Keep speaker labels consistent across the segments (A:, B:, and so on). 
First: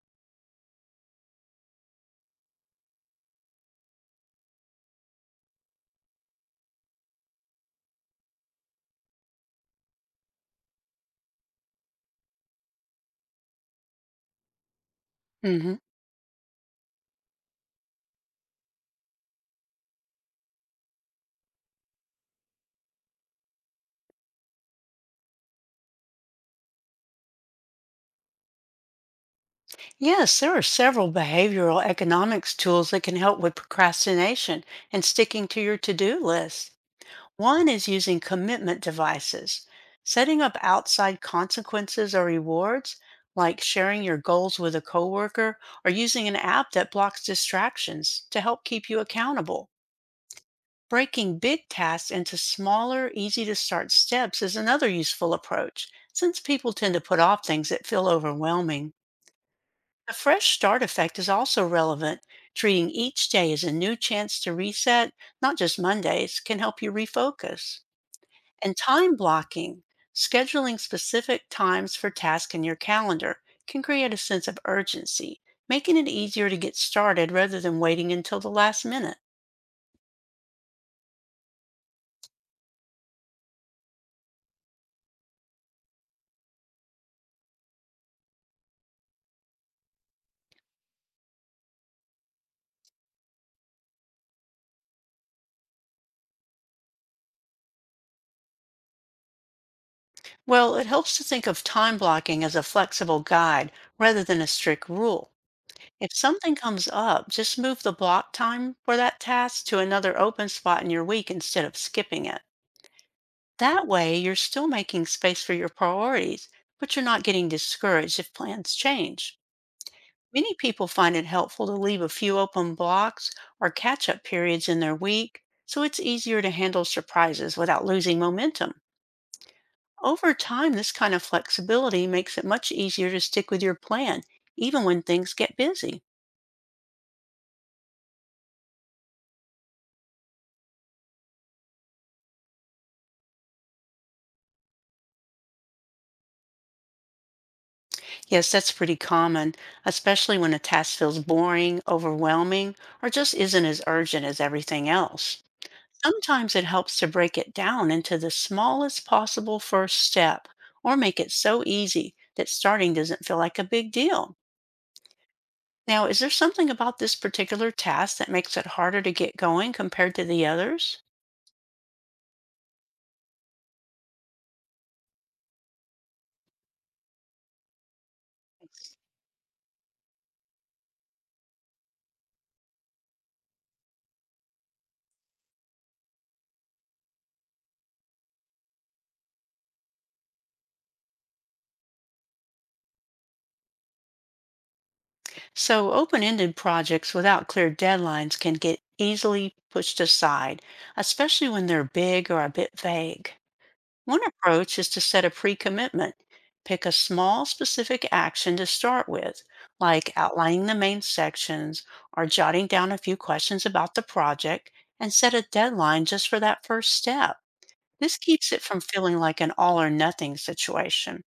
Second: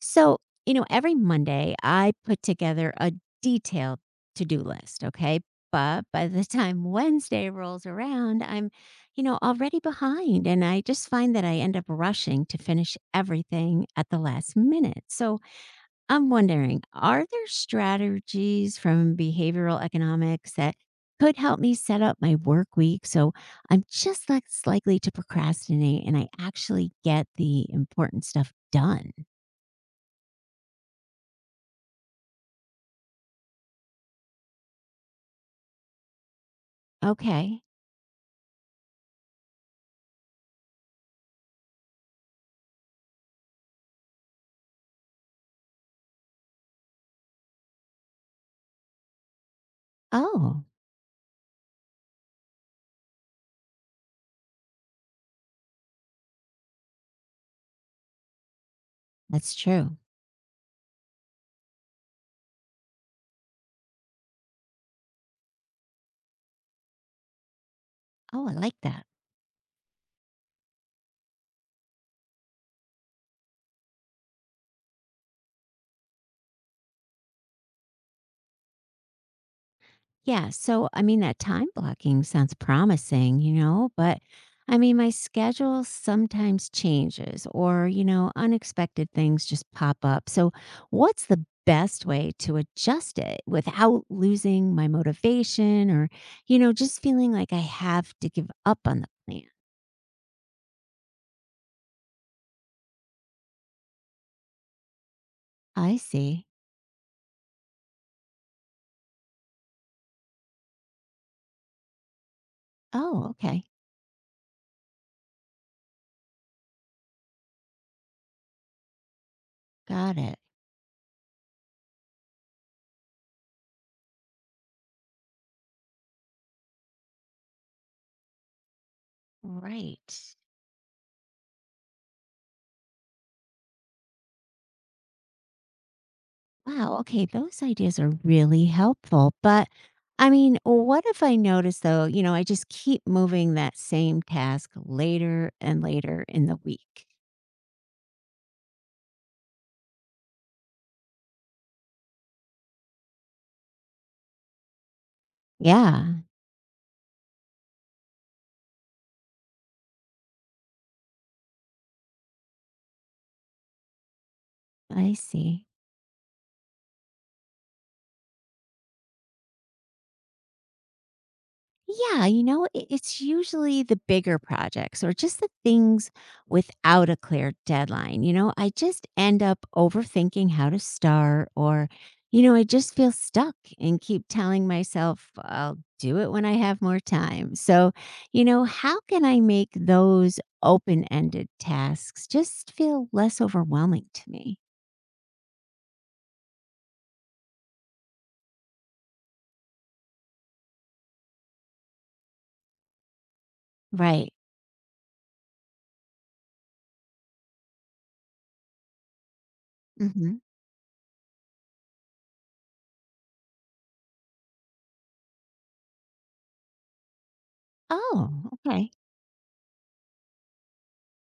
A: So, every Monday I put together a detailed to do list. Okay. But by the time Wednesday rolls around, I'm, already behind. And I just find that I end up rushing to finish everything at the last minute. So
B: hmm
A: I'm wondering, are there strategies from behavioral economics that could help me set up my work week so I'm just less likely to procrastinate and I actually get the important stuff done?
B: Yes, there are several behavioral economics tools that can help with procrastination and sticking to your to do list.
A: Okay.
B: One is using commitment devices, setting up outside consequences or rewards, like sharing your goals with a coworker or using an app that blocks distractions to help keep you accountable.
A: Oh,
B: Breaking big tasks into smaller, easy to start steps is another useful approach, since people tend to put off things that feel overwhelming.
A: that's true.
B: The fresh start effect is also relevant. Treating each day as a new chance to reset, not just Mondays, can help you refocus.
A: Oh, I like
B: And
A: that.
B: time blocking, scheduling specific times for tasks in your calendar, can create a sense of urgency, making it easier to get started rather than waiting until the last minute.
A: Yeah. So, I mean, that time blocking sounds promising, but I mean, my schedule sometimes changes or, unexpected things just pop up. So, what's the best way to adjust it without losing my motivation or, just feeling like I have to give up on the plan?
B: Well, it helps to think of time blocking as a flexible guide rather than a strict rule.
A: I
B: If
A: see.
B: something comes up, just move the block time for that task to another open spot in your week instead of skipping it.
A: Oh, okay.
B: That way, you're still making space for your priorities, but you're not getting discouraged if plans change.
A: Got it.
B: Many people find it helpful to leave a few open blocks or catch up periods in their week, so it's easier to handle surprises without losing momentum.
A: Right.
B: Over time, this kind of flexibility makes it much easier to stick with your plan, even when things get busy.
A: Wow, okay, those ideas are really helpful. But I mean, what if I notice though, I just keep moving that same task later and later in the week?
B: Yes, that's pretty common, especially when a task feels boring, overwhelming, or just isn't as urgent as everything else.
A: Yeah,
B: Sometimes it helps to break it down into the smallest possible first step or make it so easy that starting doesn't feel like a big deal.
A: I see.
B: Now, is there something about this particular task that makes it harder to get going compared to the others?
A: Yeah, it's usually the bigger projects or just the things without a clear deadline. I just end up overthinking how to start, or, I just feel stuck and keep telling myself I'll do it when I have more time. So, how can I make those open ended tasks just feel less overwhelming to me?
B: So, open ended projects without clear deadlines can get easily pushed aside, especially when they're big or a bit vague. One
A: Right.
B: approach is to set a pre commitment. Pick a small, specific action to start with, like
A: Hmm.
B: outlining the main sections or jotting down a few questions about the project, and set a deadline just for that first step. This
A: Oh,
B: keeps it from
A: okay.
B: feeling like an all or nothing situation.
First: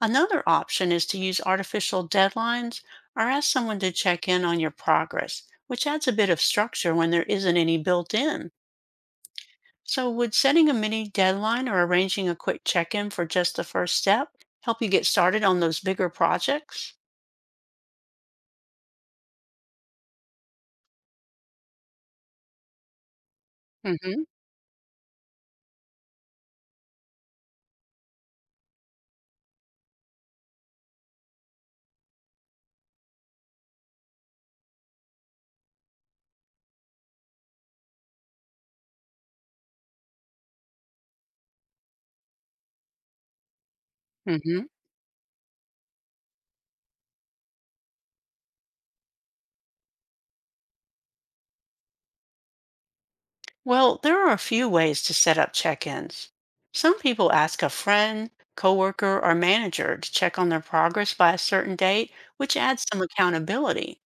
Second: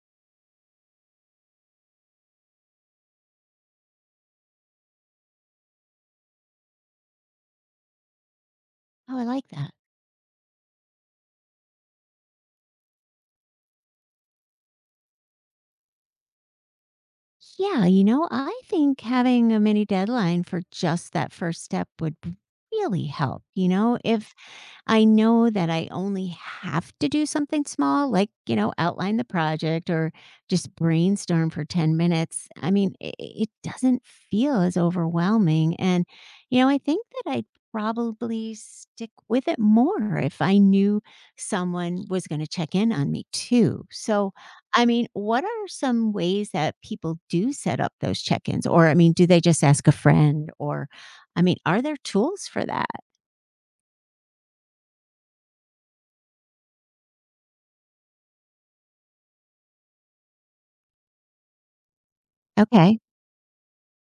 B: Another option is to use artificial deadlines or ask someone to check in on your progress, which adds a bit of structure when there isn't any built in.
A: Oh, I like that.
B: So, would setting a mini deadline or arranging a quick check in for just the first step help you get started on those bigger projects?
A: Yeah, I think having a mini deadline for just that first step would really help.
B: Hmm.
A: If I know that I only have to do something small, like, outline the project or just brainstorm for 10 minutes. I mean, it doesn't feel as overwhelming. And, I think that I'd probably stick with it more if I knew someone was going to check in on me too. So,
B: Hmm.
A: I mean, what are some ways that people do set up those check ins? Or, I mean, do they just ask a friend? Or, I mean, are there tools for that?
B: Well, there are a few ways to set up check ins. Some people ask a friend, coworker, or manager to check on their progress by a certain date, which adds
A: Okay.
B: some accountability.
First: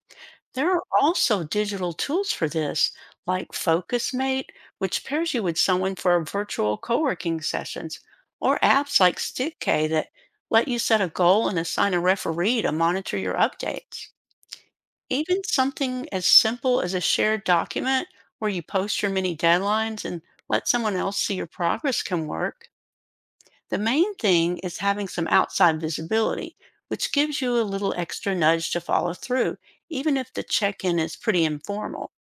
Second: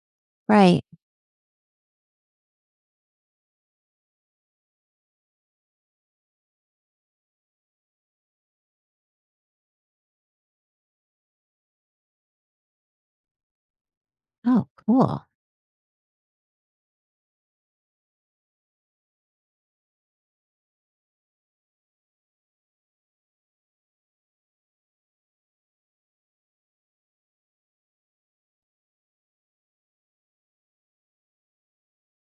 B: There
A: Right.
B: are also digital tools for this, like FocusMate, which pairs you with someone for virtual co-working sessions, or apps like StickK that let you set a goal and assign a referee to monitor your updates.
A: Oh, cool.
B: Even something as simple as a shared document where you post your mini deadlines and let someone else see your progress can work. The main thing is having some outside visibility, which gives you a little extra nudge to follow through, even if the check in is pretty informal.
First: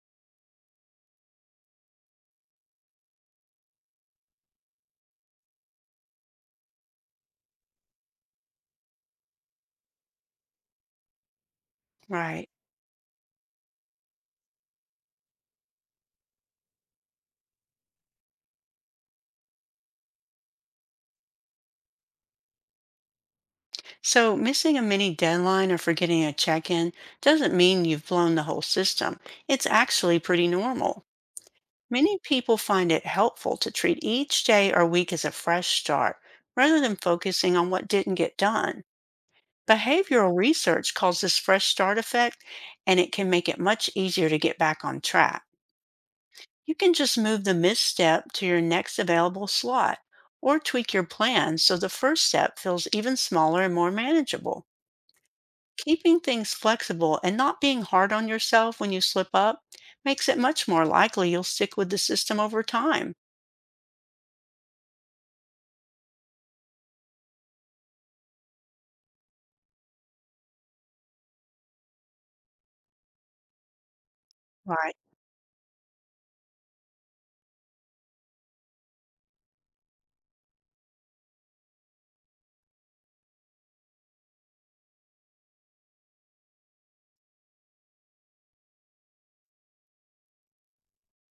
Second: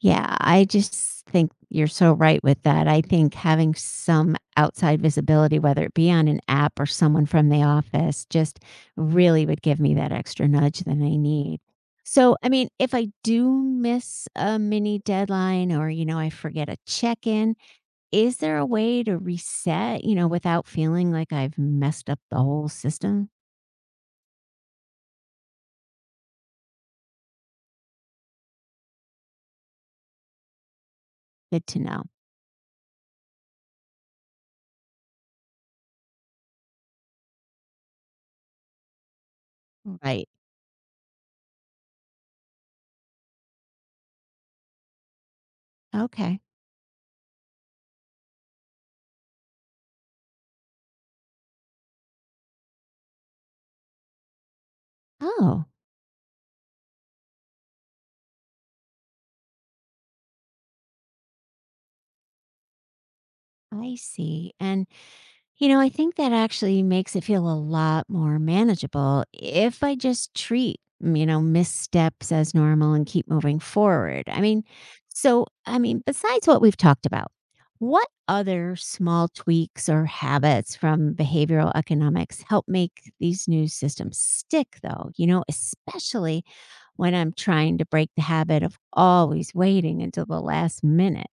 A: Yeah, I just think you're so right with that. I think having some outside visibility, whether it be on an app or someone from the office, just really would give me that extra nudge that I need. So,
B: Right.
A: I mean, if I do miss a mini deadline or, I forget a check in, is there a way to reset, without feeling like I've messed up the whole system?
B: So, missing a mini deadline or forgetting a check in doesn't mean you've blown the whole system. It's actually pretty normal.
A: Good to know.
B: Many people find it helpful to treat each day or week as a fresh start rather than focusing on what didn't get done.
A: Right.
B: Behavioral research calls this fresh start effect, and it can make it much easier to get back on track.
A: Okay.
B: You can just move the misstep to your next available slot or tweak your plan so the first step feels even smaller and more manageable.
A: Oh,
B: Keeping things flexible and not being hard on yourself when you slip up makes it much more likely you'll stick with the system over time.
A: I see. And I think that actually makes it feel a lot more manageable if I just treat, missteps as normal and keep moving forward. I mean,
B: Right.
A: so, I mean, besides what we've talked about, what other small tweaks or habits from behavioral economics help make these new systems stick, though? Especially when I'm trying to break the habit of always waiting until the last minute.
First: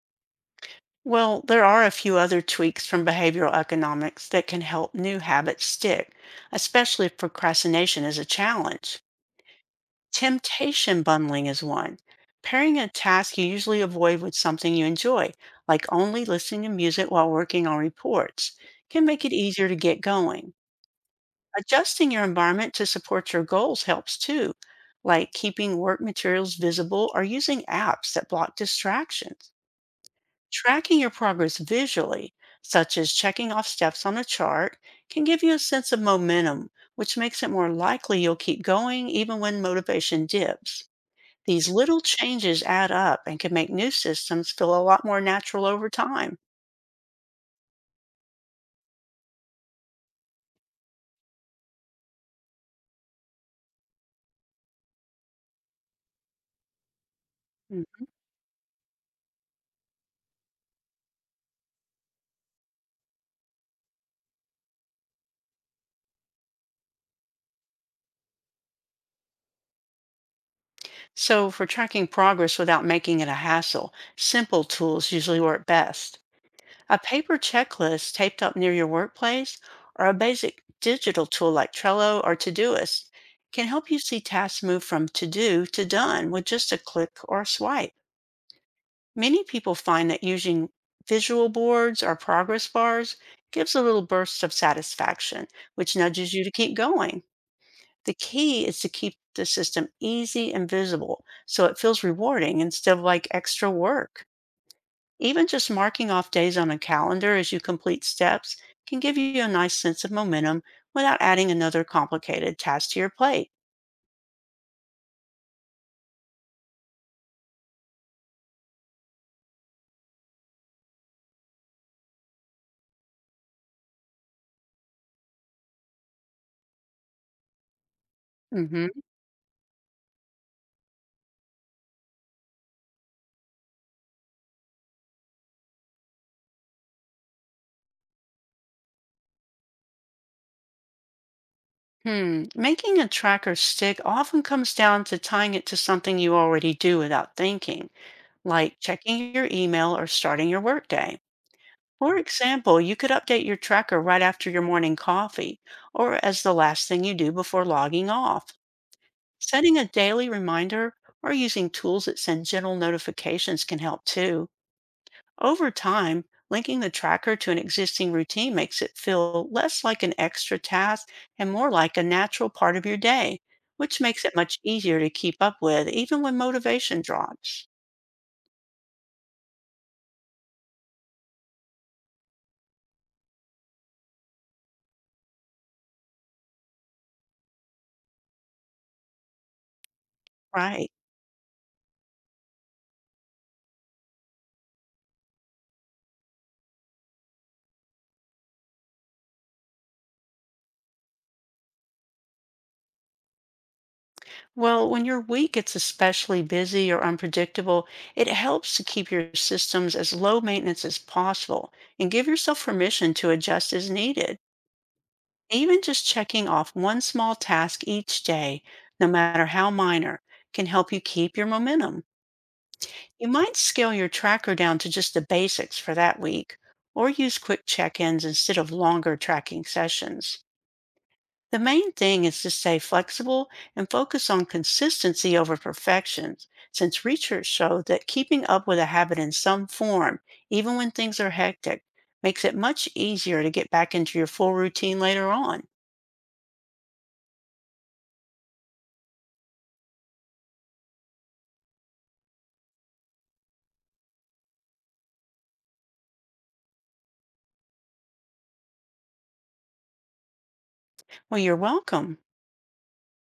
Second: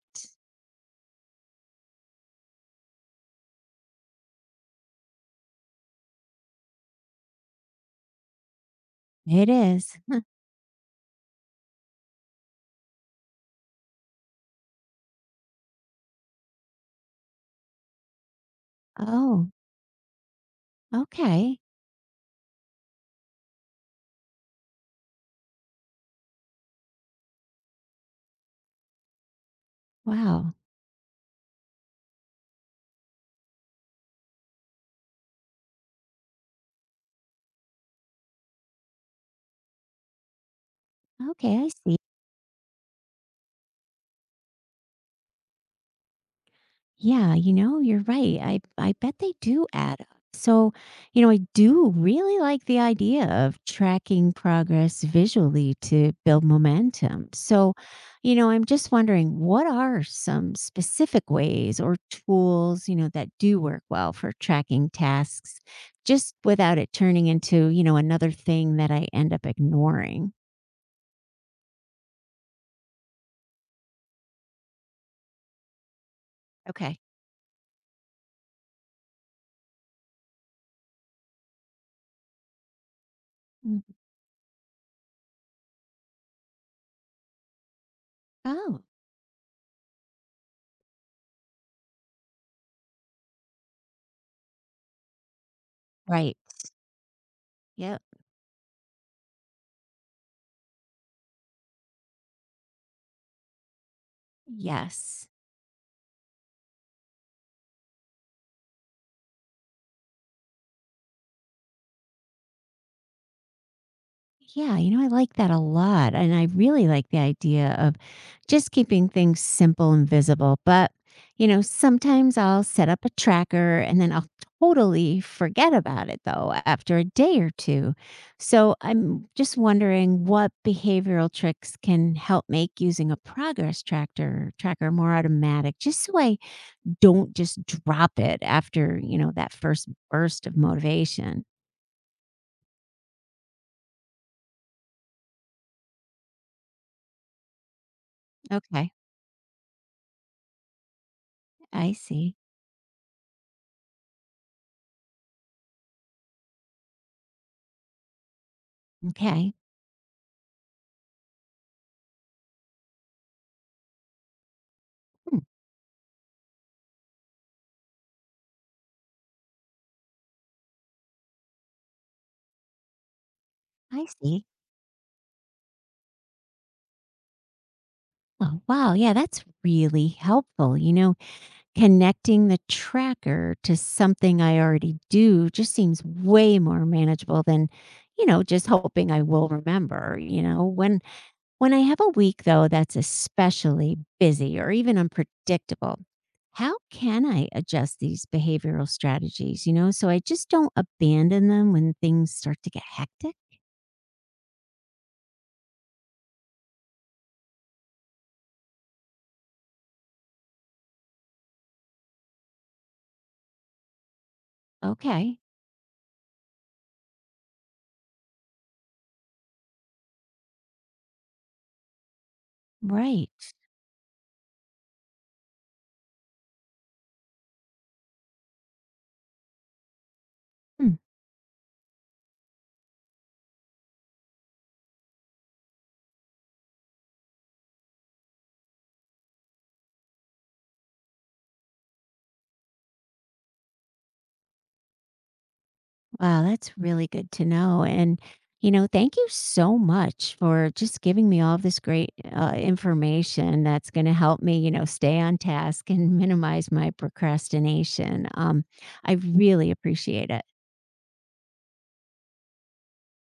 B: Well, there are a few other tweaks from behavioral economics that can help new habits stick, especially if procrastination is a challenge.
A: It is.
B: Temptation bundling is one. Pairing a task you usually avoid with something you enjoy, like only listening to music while working on reports, can make it
A: Oh,
B: easier to get going.
A: okay.
B: Adjusting your environment to support your goals helps too, like keeping work materials visible or using apps that block distractions.
A: Wow.
B: Tracking your progress visually, such as checking off steps on a chart, can give you a sense of momentum, which makes it more likely you'll keep going even when motivation dips.
A: Okay, I
B: These
A: see.
B: little changes add up and can make new systems feel a lot more natural over time.
A: Yeah, you're right. I bet they do add up. So, I do really like the idea of tracking progress visually to build momentum. So,
B: Mhm.
A: I'm just wondering, what are some specific ways or tools, that do work well for tracking tasks just without it turning into, another thing that I end up ignoring?
B: So, for tracking progress without making it a hassle, simple tools usually work best.
A: Okay.
B: A paper checklist taped up near your workplace or a basic digital tool like Trello or Todoist can
A: Mm.
B: help you see tasks move from to do to done with just a click or a swipe.
A: Oh,
B: Many people find that using visual boards or progress bars gives a little burst of satisfaction, which nudges
A: right.
B: you to keep going.
A: Yep.
B: The key is to keep the system easy and visible so it feels rewarding instead of like extra work.
A: Yes.
B: Even just marking off days on a calendar as you complete steps can give you a nice sense of momentum without adding another complicated task to your plate.
A: Yeah, I like that a lot. And I really like the idea of just keeping things simple and visible. But, sometimes I'll set up a tracker and then I'll totally forget about it, though, after a day or two. So
B: hmm
A: I'm just wondering, what behavioral tricks can help make using a progress tractor tracker more automatic, just so I don't just drop it after, that first burst of motivation?
B: Hmm. Making a tracker stick often comes down to tying it to something you already do without thinking, like
A: Okay,
B: checking your email or starting your workday.
A: I
B: For
A: see.
B: example, you could update your tracker right after your morning coffee or as the last thing you do before logging off.
A: Okay.
B: Setting a daily reminder or using tools that send gentle notifications can help too.
A: Hmm.
B: Over time, linking the tracker to an existing routine makes it feel less like an extra task and more like a natural part of your day, which
A: I
B: makes it
A: see.
B: much easier to keep up with, even when motivation drops.
A: Oh, wow. Yeah, that's really helpful. Connecting the tracker to something I already do just seems way more manageable than, just hoping I will remember.
B: Right.
A: When I have a week though that's especially busy or even unpredictable, how can I adjust these behavioral strategies, so I just don't abandon them when things start to get hectic?
B: Well, when your week gets especially busy or unpredictable, it helps to keep your systems as low maintenance as possible and give yourself permission to adjust as needed.
A: Okay.
B: Even just checking off one small task each day, no matter how minor, can help you keep your momentum. You
A: Right.
B: might scale your tracker down to just the basics for that week, or use quick check ins instead of longer tracking sessions.
A: Hmm.
B: The main thing is to stay flexible and focus on consistency over perfection, since research showed that keeping up with a habit in some form, even when things are hectic, makes it much easier to get back into your full routine later on.
A: Wow, that's really good to know. And, thank you so much for just giving me all this great information that's going to help me, stay on task and minimize my procrastination. I really appreciate it.
B: Well, you're welcome.